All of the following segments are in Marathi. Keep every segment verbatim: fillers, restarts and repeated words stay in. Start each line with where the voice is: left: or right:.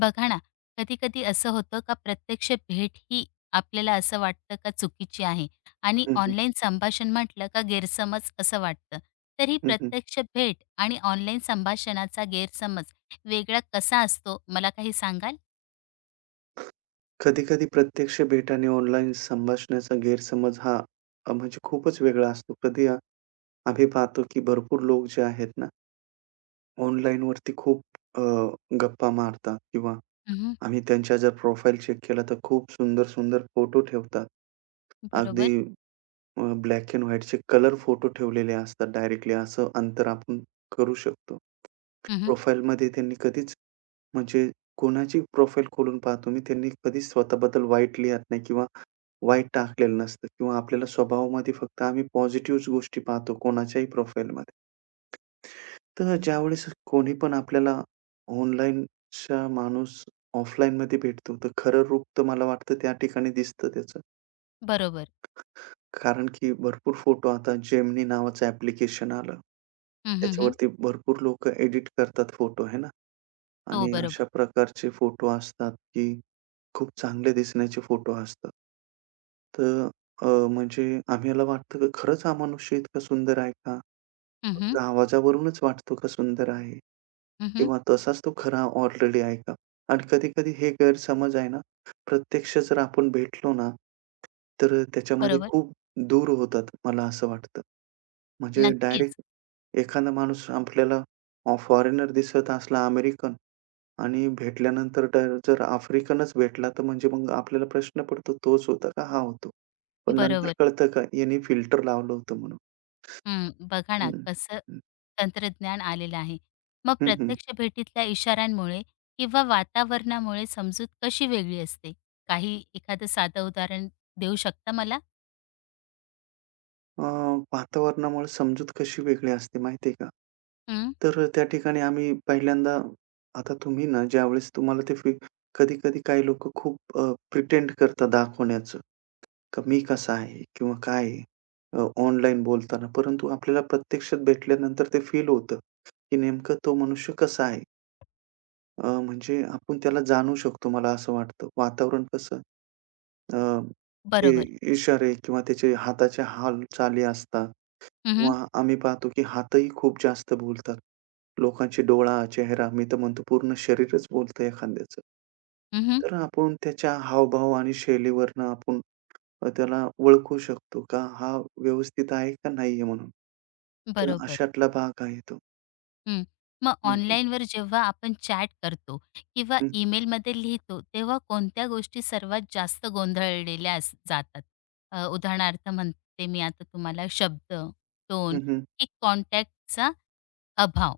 left: बघा ना, कधी-कधी असं होतं का प्रत्यक्ष भेट ही आपल्याला असं वाटतं का चुकीची आहे आणि
right: हं, हं.
left: ऑनलाईन संभाषण म्हटलं का गैरसमज असं वाटतं. तर ही
right: हं, हं.
left: प्रत्यक्ष भेट आणि ऑनलाईन संभाषणाचा गैरसमज वेगळा कसा असतो मला काही सांगाल?
right: कधी-कधी प्रत्यक्ष भेट आणि ऑनलाईन संभाषणाचा गैरसमज हा अ, म्हणजे खूपच वेगळा असतो. कधी आ आम्ही पाहतो, की भरपूर लोक जे आहेत ना, ऑनलाईनवरती खूप अ, गप्पा मारतात किंवा
left: हं,
right: आम्ही त्यांच्या जर प्रोफाइल चेक केला, तर खूप सुंदर-सुंदर फोटो ठेवतात. अगदी
left: बरोबर.
right: अ, ब्लॅक अँड व्हाईटचे कलर फोटो ठेवलेले असतात डायरेक्टली असं अंतर आपण करू शकतो.
left: हं,
right: प्रोफाईलमध्ये त्यांनी कधीच म्हणजे कोणाची प्रोफाईल खोलून पाहतो मी, त्यांनी कधीच स्वतःबद्दल वाईट लिहत नाही किंवा वाईट टाकलेलं नसतं किंवा आपल्याला स्वभावामध्ये फक्त आम्ही पॉझिटिव्हच गोष्टी पाहतो कोणाच्याही प्रोफाईलमध्ये. तर ज्यावेळेस कोणी पण आपल्याला ऑनलाईनचा माणूस ऑफलाईनमध्ये भेटतो, तर खरं रूप तर मला वाटतं त्या ठिकाणी दिसतं त्याचं.
left: बरोबर.
right: कारण की भरपूर फोटो आता Gemini नावाचं ॲप्लिकेशन आलं.
left: हं,
right: त्याच्यावरती भरपूर लोक एडिट करतात फोटो है ना
left: हो,
right: आणि
left: बरोबर.
right: अशा प्रकारचे फोटो असतात, की खूप चांगले दिसण्याचे फोटो असतात. तर अ, म्हणजे आम्हाला वाटतं की खरंच हा मनुष्य इतका सुंदर आहे का?
left: हं,
right: फक्त
left: हं.
right: आवाजावरूनच वाटतो का सुंदर आहे? किंवा तसाच तो खरा ऑलरेडी आहे का? आणि कधी-कधी हे गैरसमज आहे ना, प्रत्यक्ष जर आपण भेटलो ना, तर अ, त्याच्यामध्ये
left: बरोबर.
right: खूप दूर होतात, मला असं वाटतं. म्हणजे
left: नक्कीच.
right: डायरेक्ट एखादा माणूस आपल्याला अ, फॉरेनर दिसत असला अमेरिकन आणि भेटल्यानंतर तर जर आफ्रिकनच भेटला, तर म्हणजे मग आपल्याला प्रश्न पडतो, तोच होता का हा होतो? पण नंतर
left: बरोबर.
right: कळतं का याने फिल्टर लावलं होतं म्हणून.
left: हं, बघा ना
right: हं,
left: कसं
right: हं.
left: तंत्रज्ञान आलेलं आहे. मग
right: हं,
left: प्रत्यक्ष भेटीतल्या इशाऱ्यांमुळे किंवा वातावरणामुळे समजूत कशी वेगळी असते? काही एखादं साधं उदाहरण देऊ शकता मला?
right: अ, वातावरणामुळे समजूत कशी वेगळी असते माहिती आहे का?
left: हं,
right: तर अ, त्या ठिकाणी आम्ही पहिल्यांदा आता तुम्ही ना ज्यावेळेस तुम्हाला ते फी कधी-कधी काही लोकं खूप अ, प्रिटेंड करतात दाखवण्याचं, का मी कसा आहे किंवा काय आहे ऑनलाईन बोलताना. परंतु आपल्याला प्रत्यक्षात भेटल्यानंतर ते फील होतं, की नेमकं तो मनुष्य कसा आहे. अ, म्हणजे आपण त्याला जाणू शकतो मला असं वाटतं. वातावरण कसं अ, जे
left: बरोबर.
right: इशारे किंवा त्याचे हाताचे हालचाली असतात
left: हं, हं.
right: किंवा आम्ही पाहतो की हातही खूप जास्त बोलतात. लोकांचे डोळा, चेहरा, मी तर म्हणतो पूर्ण शरीरच बोलतं एखाद्याचं.
left: हं, हं.
right: तर आपण त्याच्या हावभाव आणि शैलीवरनं आपण अ, त्याला ओळखू शकतो का हा व्यवस्थित आहे का नाही आहे म्हणून. तर
left: बरोबर.
right: अशातला भाग आहे तो.
left: हं. मग
right: हं, हं.
left: ऑनलाईनवर जेव्हा आपण चॅट करतो किंवा
right: हं,
left: ईमेलमध्ये लिहितो, तेव्हा कोणत्या गोष्टी सर्वात जास्त गोंधळलेल्या अस जातात? अ, उदाहरणार्थ म्हणते मी आता तुम्हाला शब्द, टोन
right: हं, हं.
left: की कॉन्टॅक्टचा अभाव?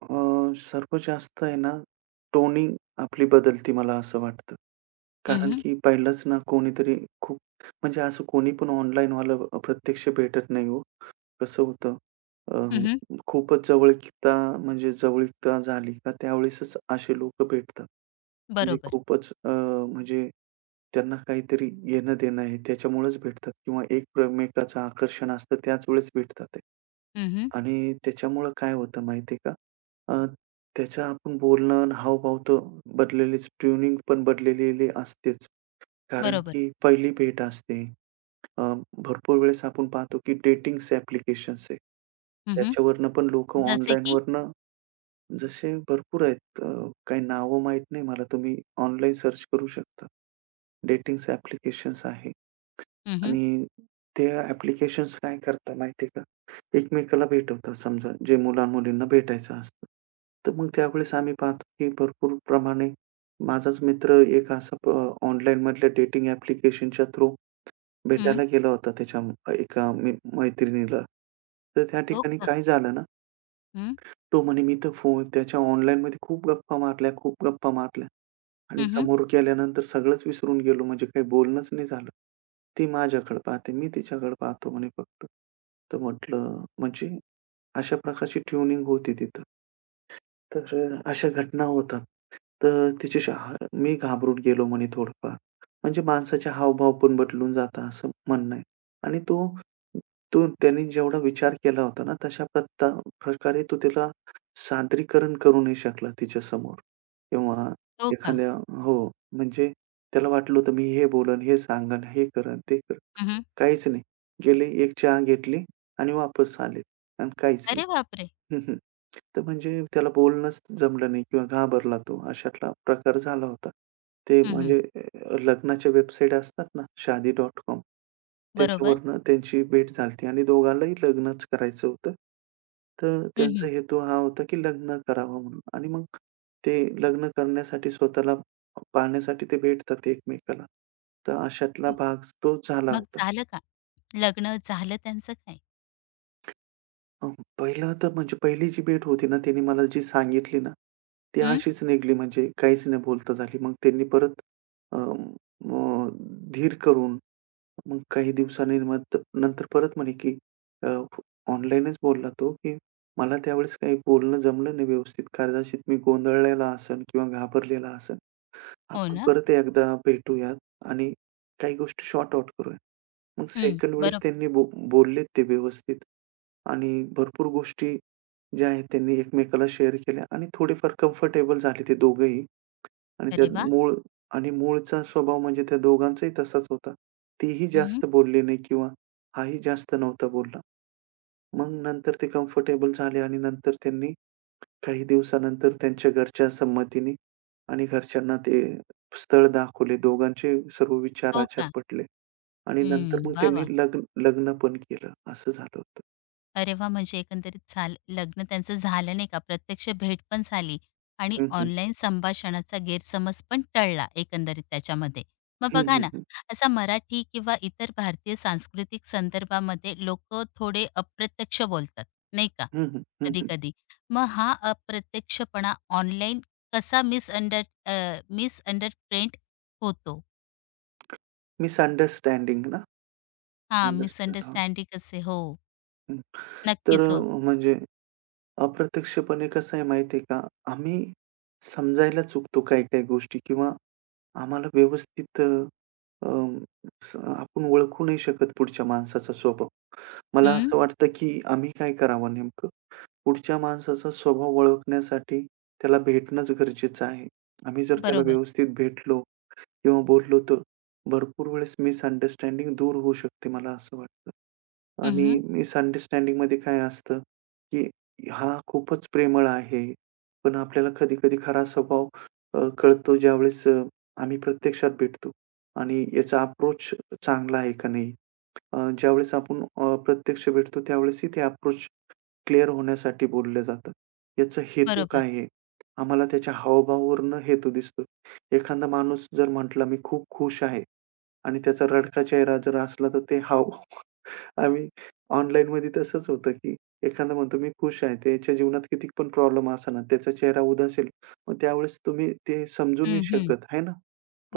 right: सर्वात जास्त आहे ना टोनिंग आपली बदलते मला असं वाटतं.
left: हं,
right: कारण
left: हं.
right: की पहिलंच ना कोणीतरी खूप म्हणजे असं कोणी पण ऑनलाईनवालं प्रत्यक्ष भेटत नाही हो. कसं होतं अ, खूपच जवळकीकता म्हणजे जवळीकता झाली का त्यावेळेसच असे लोकं भेटतात. म्हणजे
left: बरोबर.
right: खूपच अ, म्हणजे त्यांना काहीतरी घेणं-देणं आहे त्याच्यामुळेच भेटतात किंवा एकमेकाचं आकर्षण असतं त्याच वेळेस भेटतात ते.
left: हं, हं.
right: आणि त्याच्यामुळं काय होतं माहिती का अ, त्याचं आपण बोलणं आणि हावभाव तर बदललेलीच, ट्युनिंग पण बदललेली असतेच. कारण
left: बरोबर.
right: की पहिली भेट असते. अ, भरपूर वेळेस आपण पाहतो की डेटिंग्स ॲप्लिकेशन्स आहे.
left: हं,
right: त्याच्यावरनं पण लोकं
left: जसे की?
right: ऑनलाईनवरनं जसे भरपूर आहेत. अ, काही नावं माहीत नाही मला. तुम्ही ऑनलाईन सर्च करू शकता. डेटिंग्स ॲप्लिकेशन्स आहे
left: हं, हं.
right: आणि ते ॲप्लिकेशन्स काय करतात माहिती आहे का? एकमेकाला भेटवतात समजा जे मुला-मुलींना भेटायचं असतं. तर मग त्यावेळेस आम्ही पाहतो की भरपूर प्रमाणे माझाच मित्र एक असा प ऑनलाईनमधल्या डेटिंग ॲप्लिकेशनच्या थ्रू भेटायला गेला होता त्याच्या म- एका मी मैत्रिणीला. तर त्या
left: हो
right: ठिकाणी
left: का?
right: काय झालं ना,
left: हं.
right: तो म्हणे, "मी तर फो त्याच्या ऑनलाईनमध्ये खूप गप्पा मारल्या, खूप गप्पा मारल्या." आणि
left: हं,
right: समोर गेल्यानंतर सगळंच विसरून गेलो म्हणजे काही बोलणंच नाही झालं. ती माझ्याकडे पाहते, मी तिच्याकडे पाहतो म्हणे फक्त. तर म्हटलं म्हणजे अशा प्रकारची ट्युनिंग होती तिथं. तर अ, अशा घटना होतात. तर तिच्याशी हा मी घाबरून गेलो म्हणे थोडंफार. म्हणजे माणसाचे हावभाव पण बदलून जातात असं म्हणणं आहे. आणि तो तो त्याने जेवढा विचार केला होता ना, तशा प्रत्ता प्रकारे तो त्याला सादरीकरण करू नाही शकला तिच्यासमोर किंवा
left: हो का?
right: एखाद्या हो, म्हणजे त्याला वाटलं होतं मी हे बोलन हे सांगन हे करन ते करेन.
left: हं,
right: काहीच नाही. गेले एक चहा घेतली आणि वापस आले आणि काहीच नाही.
left: अरे बापरे!
right: हं, हं. तर म्हणजे त्याला बोलणंच जमलं नाही किंवा घाबरला तो, अशातला प्रकार झाला होता. ते
left: हं,
right: म्हणजे अ, लग्नाच्या वेबसाईट असतात ना, शादी डॉट कॉम
left: बरोबर.
right: त्याच्यावरनं त्यांची भेट झाली होती आणि दोघांनाही लग्नच करायचं होतं. तर त्यांचा
left: हं,
right: हेतू हा होता, की लग्न करावं म्हणून आणि मग ते लग्न करण्यासाठी स्वतःला पाहण्यासाठी ते भेटतात एकमेकाला. तर अशातला
left: म
right: भाग तो झाला
left: मग
right: होता.
left: झालं का? लग्न झालं त्यांचं काय?
right: अ, पहिला तर म्हणजे पहिली जी भेट होती ना, त्यांनी मला जी सांगितली ना, ती
left: हं.
right: अशीच निघाली म्हणजे काहीच न बोलता झाली. मग त्यांनी परत अ, अ, धीर करून मग काही दिवसांनी मग नंतर परत म्हणे, की अ, ऑनलाईनच बोलला तो, की मला त्यावेळेस काही बोलणं जमलं नाही व्यवस्थित. कदाचित मी गोंधळलेला असेन किंवा घाबरलेला असेन.
left: हो
right: आपण
left: ना?
right: परत एकदा भेटूयात आणि काही गोष्टी सॉर्ट आउट करूया. मग
left: हं.
right: सेकंड वेळेस
left: बरोबर.
right: त्यांनी बो बोललेत ते व्यवस्थित आणि भरपूर गोष्टी ज्या आहेत त्यांनी एकमेकाला शेअर केल्या आणि थोडेफार कम्फर्टेबल झाले ते दोघंही आणि
left: अरे
right: त्यात
left: वाह!
right: मूळ आणि मूळचा स्वभाव म्हणजे त्या दोघांचाही तसाच होता. तीही
left: हं.
right: जास्त बोलली नाही किंवा हाही जास्त नव्हता बोलला. मग नंतर ते कम्फर्टेबल झाले आणि नंतर त्यांनी काही दिवसानंतर त्यांच्या घरच्या संमतीने आणि घरच्यांना ते स्थळ दाखवले. दोघांचे सर्व विचार
left: हो
right: आचार
left: का?
right: पटले. आणि नंतर
left: हं.
right: मग
left: वाह,
right: त्यांनी
left: वाह!
right: लग्न लग्न पण केलं. असं झालं होतं.
left: अरे वाह! म्हणजे एकंदरीत झाल लग्न त्यांचं झालं नाही का, प्रत्यक्ष भेट पण झाली आणि
right: हं, हं.
left: ऑनलाईन संभाषणाचा गैरसमज पण टळला एकंदरीत त्याच्यामध्ये. मग
right: हं,
left: बघा
right: हं,
left: ना,
right: हं.
left: असा मराठी किंवा इतर भारतीय सांस्कृतिक संदर्भामध्ये लोकं थोडे अप्रत्यक्ष बोलतात, नाही का,
right: हं, हं. हं, हं.
left: कधी-कधी. मग हा अप्रत्यक्षपणा ऑनलाईन कसा मिसअंडर मिसअंडरप्रेंट होतो?
right: मिसअंडरस्टँडिंग ना?
left: हां,
right: अंडरस्टँड हां.
left: मिसअंडरस्टँडिंग असे हो,
right: हं. तर
left: नक्कीच हो.
right: अ, म्हणजे अप्रत्यक्षपणे कसं आहे माहिती आहे का? आम्ही समजायला चुकतो काही-काही गोष्टी किंवा आम्हाला व्यवस्थित अ, अ, स आपण ओळखू नाही शकत पुढच्या माणसाचा स्वभाव. मला
left: हं,
right: असं वाटतं, की आम्ही काय करावं नेमकं? पुढच्या माणसाचा स्वभाव ओळखण्यासाठी त्याला भेटणंच गरजेचं आहे. आम्ही जर त्याला
left: बरोबर.
right: व्यवस्थित भेटलो किंवा बोललो तर भरपूर वेळेस मिसअंडरस्टँडिंग दूर होऊ शकते मला असं वाटतं. आणि
left: हं.
right: मिसअंडरस्टँडिंगमध्ये काय असतं, की हा खूपच प्रेमळ आहे. पण आपल्याला कधी-कधी खरा स्वभाव अ, कळतो ज्यावेळेस अ, आम्ही प्रत्यक्षात भेटतो आणि याचा अप्रोच चांगला आहे का नाही? अ, ज्यावेळेस आपण अ, प्रत्यक्ष भेटतो त्यावेळेसही ते अप्रोच क्लिअर होण्यासाठी बोललं जातं. याचा हेतू
left: बरोबर.
right: काय आहे? आम्हाला त्याच्या हावभावावरून हेतू दिसतो. एखादा माणूस जर म्हटला, "मी खूप खुश आहे" आणि त्याचा रडका चेहरा जर असला, तर ते हावभाव आम्ही ऑनलाईनमध्ये तसंच होतं, की एखादा म्हणतो, "मी खुश आहे." त्याच्या जीवनात किती पण प्रॉब्लेम असेना, त्याचा चेहरा उदासीन मग त्यावेळेस तुम्ही ते समजू नाही
left: हं, हं.
right: शकत, आहे ना?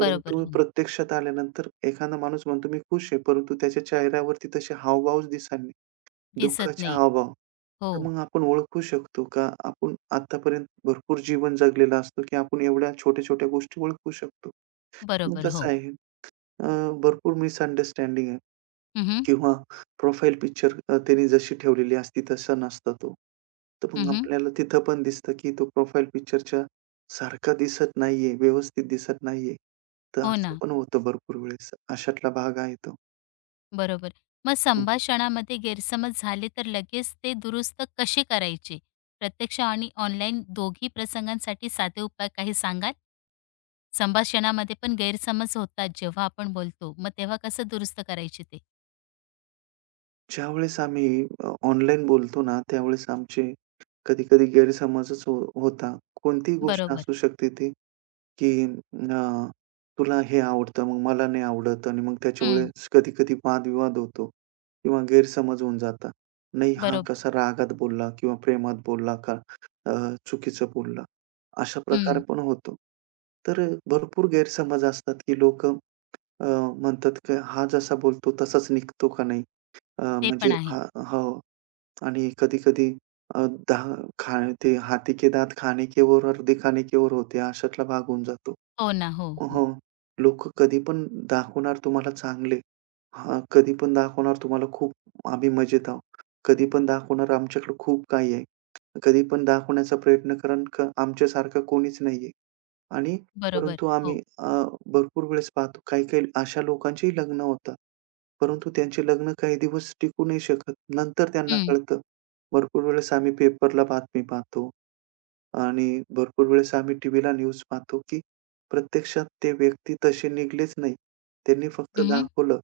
left: बरोबर, हो.
right: प्रत्यक्षात आल्यानंतर एखादा माणूस म्हणतो, "मी खुश आहे," परंतु त्याच्या चेहऱ्यावरती तसे हावभावच दिसेना.
left: दिसत
right: दुःखाचे
left: नाही.
right: हावभाव.
left: हो,
right: तर मग आपण ओळखू शकतो का? आपण आत्तापर्यंत भरपूर जीवन जगलेलं असतो, की आपण एवढ्या छोट्या-छोट्या गोष्टी ओळखू शकतो. मग
left: बरोबर,
right: कसं
left: हो.
right: आहे, अ, भरपूर मिसअंडरस्टँडिंग आहे
left: हं, हं.
right: किंवा प्रोफाइल पिक्चर त्यांनी जशी ठेवलेली असती तसा नसतो तो. तर मग आपल्याला तिथं पण दिसतं, की तो प्रोफाइल पिक्चरच्या सारखा दिसत नाहीये, व्यवस्थित दिसत नाहीये. तर
left: हो
right: असं
left: ना,
right: पण होतं भरपूर वेळेस. अशातला भाग आहे तो.
left: बरोबर. मग संभाषणामध्ये गैरसमज झाले तर लगेच ते दुरुस्त कसे करायचे? प्रत्यक्ष आणि ऑनलाईन दोघी प्रसंगांसाठी साधे उपाय काही सांगाल? संभाषणामध्ये पण गैरसमज होतात जेव्हा आपण बोलतो, मग तेव्हा कसं दुरुस्त करायचे ते?
right: ज्यावेळेस आम्ही अ, ऑनलाईन बोलतो ना, त्यावेळेस आमचे कधी-कधी गैरसमजच हो होता. कोणतीही गोष्ट
left: बरोबर.
right: असू शकते ती, की अ, तुला हे आवडतं, मग मला नाही आवडत आणि मग
left: हं,
right: त्याच्यावेळेस कधी-कधी वादविवाद होतो किंवा गैरसमज होऊन जातात. नाही, हा
left: बरोबर.
right: कसा रागात बोलला किंवा प्रेमात बोलला का अ, चुकीचं बोलला, अशा प्रकार
left: हं,
right: पण होतो. तर भरपूर गैरसमज असतात, की लोकं म्हणतात, की हा जसा बोलतो तसाच निघतो का नाही? अ,
left: ते
right: म्हणजे
left: पण आहे.
right: हां, हो. आणि कधी-कधी अ, दहा खा ते हाथी के दात खाने के और और दिखाने के और होते, अशातला भाग होऊन जातो.
left: हो ना, हो, हो.
right: हो. लोकं कधी पण दाखवणार तुम्हाला चांगले. हां, कधी पण दाखवणार तुम्हाला खूप आम्ही मजेत आहोत. कधी पण दाखवणार आमच्याकडे खूप काही आहे. कधी पण दाखवण्याचा प्रयत्न कारण का आमच्यासारखं कोणीच नाहीये. आणि
left: बरोबर,
right: परंतु आम्ही
left: हो.
right: अ, भरपूर वेळेस पाहतो काही-काही अशा लोकांचीही लग्न होतात. परंतु त्यांचे लग्न काही दिवस टिकू नाही शकत. नंतर त्यांना
left: हं,
right: कळतं. भरपूर वेळेस आम्ही पेपरला बातमी पाहतो आणि भरपूर वेळेस आम्ही टीव्हीला न्यूज पाहतो, की प्रत्यक्षात ते व्यक्ती तसे निघालेच नाही. त्यांनी फक्त
left: हं,
right: दाखवलं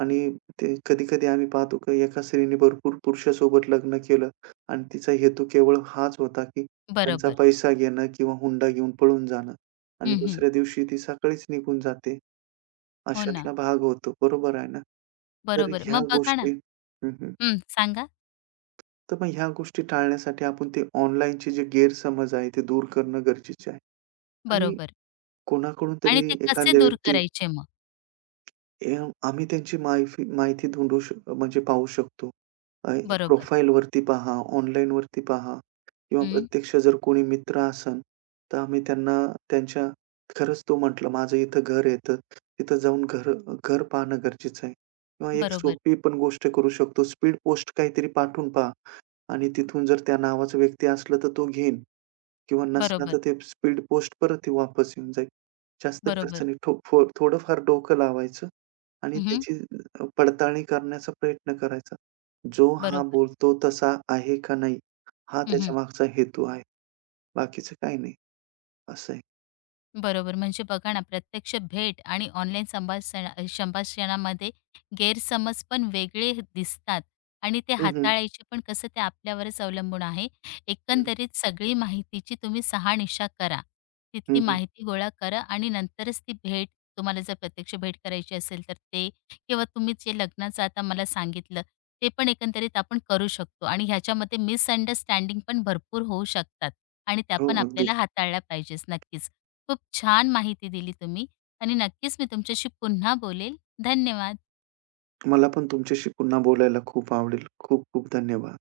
right: आणि ते कधी-कधी आम्ही पाहतो की एका स्त्रीने भरपूर पुरुषासोबत लग्न केलं आणि तिचा हेतू केवळ हाच होता, की त्यांचा
left: बरोबर.
right: पैसा घेणं किंवा हुंडा घेऊन पळून जाणं आणि
left: हं, हं.
right: दुसऱ्या दिवशी ती सकाळीच निघून जाते.
left: हो ना.
right: अशातला भाग होतो. बरोबर आहे ना? तर
left: बरोबर.
right: ह्या
left: मग बघा ना
right: गोष्टी हं, हं.
left: हं, सांगा?
right: तर मग ह्या गोष्टी टाळण्यासाठी आपण ते ऑनलाईनचे जे गैरसमज आहे ते दूर करणं गरजेचे आहे आणि
left: बरोबर.
right: कोणाकडून
left: आणि
right: तरी
left: ते कसे
right: एखाद्या
left: दूर
right: व्यक्ती
left: करायचे मग?
right: ए, आम्ही त्यांची माहिती माहिती ढूंढू शक म्हणजे पाहू शकतो. अ,
left: बरोबर.
right: प्रोफाईलवरती पहा, ऑनलाईनवरती पहा किंवा
left: हं.
right: प्रत्यक्ष जर कोणी मित्र असेल, तर आम्ही त्यांना त्यांच्या खरंच तो म्हटला, "माझं इथं घर आहे, तर तिथं जाऊन घर घर पाहणं गरजेचं आहे." किंवा एक
left: बरोबर,
right: सोपी पण गोष्ट करू शकतो. स्पीड पोस्ट काहीतरी पाठवून पहा आणि तिथून जर त्या नावाचा व्यक्ती असला, तर तो घेईन किंवा नसला,
left: बरोबर,
right: तर ते स्पीड पोस्ट परत ते वापस येऊन जाईल. जास्त
left: बरोबर.
right: खर्चाने ठो फो थोडंफार डोकं लावायचं. आणि
left: हं,
right: त्याची अ, पडताळणी करण्याचा प्रयत्न करायचा. जो हा
left: बरोबर.
right: बोलतो तसा आहे का नाही? हा
left: हं.
right: त्याच्यामागचा हेतू आहे. बाकीचं काही नाही. असं आहे.
left: बरोबर. म्हणजे बघा ना, प्रत्यक्ष भेट आणि ऑनलाईन संभाषणा संभाषणामध्ये गैरसमज पण वेगळे दिसतात आणि ते
right: हं, हं.
left: हाताळायचे पण कसं ते आपल्यावरच अवलंबून आहे. एकंदरीत सगळी माहितीची तुम्ही शहानिशा करा.
right: हं,
left: तिथली
right: हं.
left: माहिती गोळा करा आणि नंतरच ती भेट तुम्हाला जर प्रत्यक्ष भेट करायची असेल तर ते किंवा तुम्ही जे लग्नाचं आता मला सांगितलं, ते पण एकंदरीत आपण करू शकतो आणि ह्याच्यामध्ये मिसअंडरस्टँडिंग पण भरपूर होऊ शकतात आणि त्या
right: हो,
left: पण
right: अगदीच.
left: आपल्याला हाताळल्या पाहिजेच नक्कीच. खूप छान माहिती दिली तुम्ही आणि नक्कीच मी तुमच्याशी पुन्हा बोलेल. धन्यवाद.
right: मला पण तुमच्याशी पुन्हा बोलायला खूप आवडेल. खूप खूप धन्यवाद.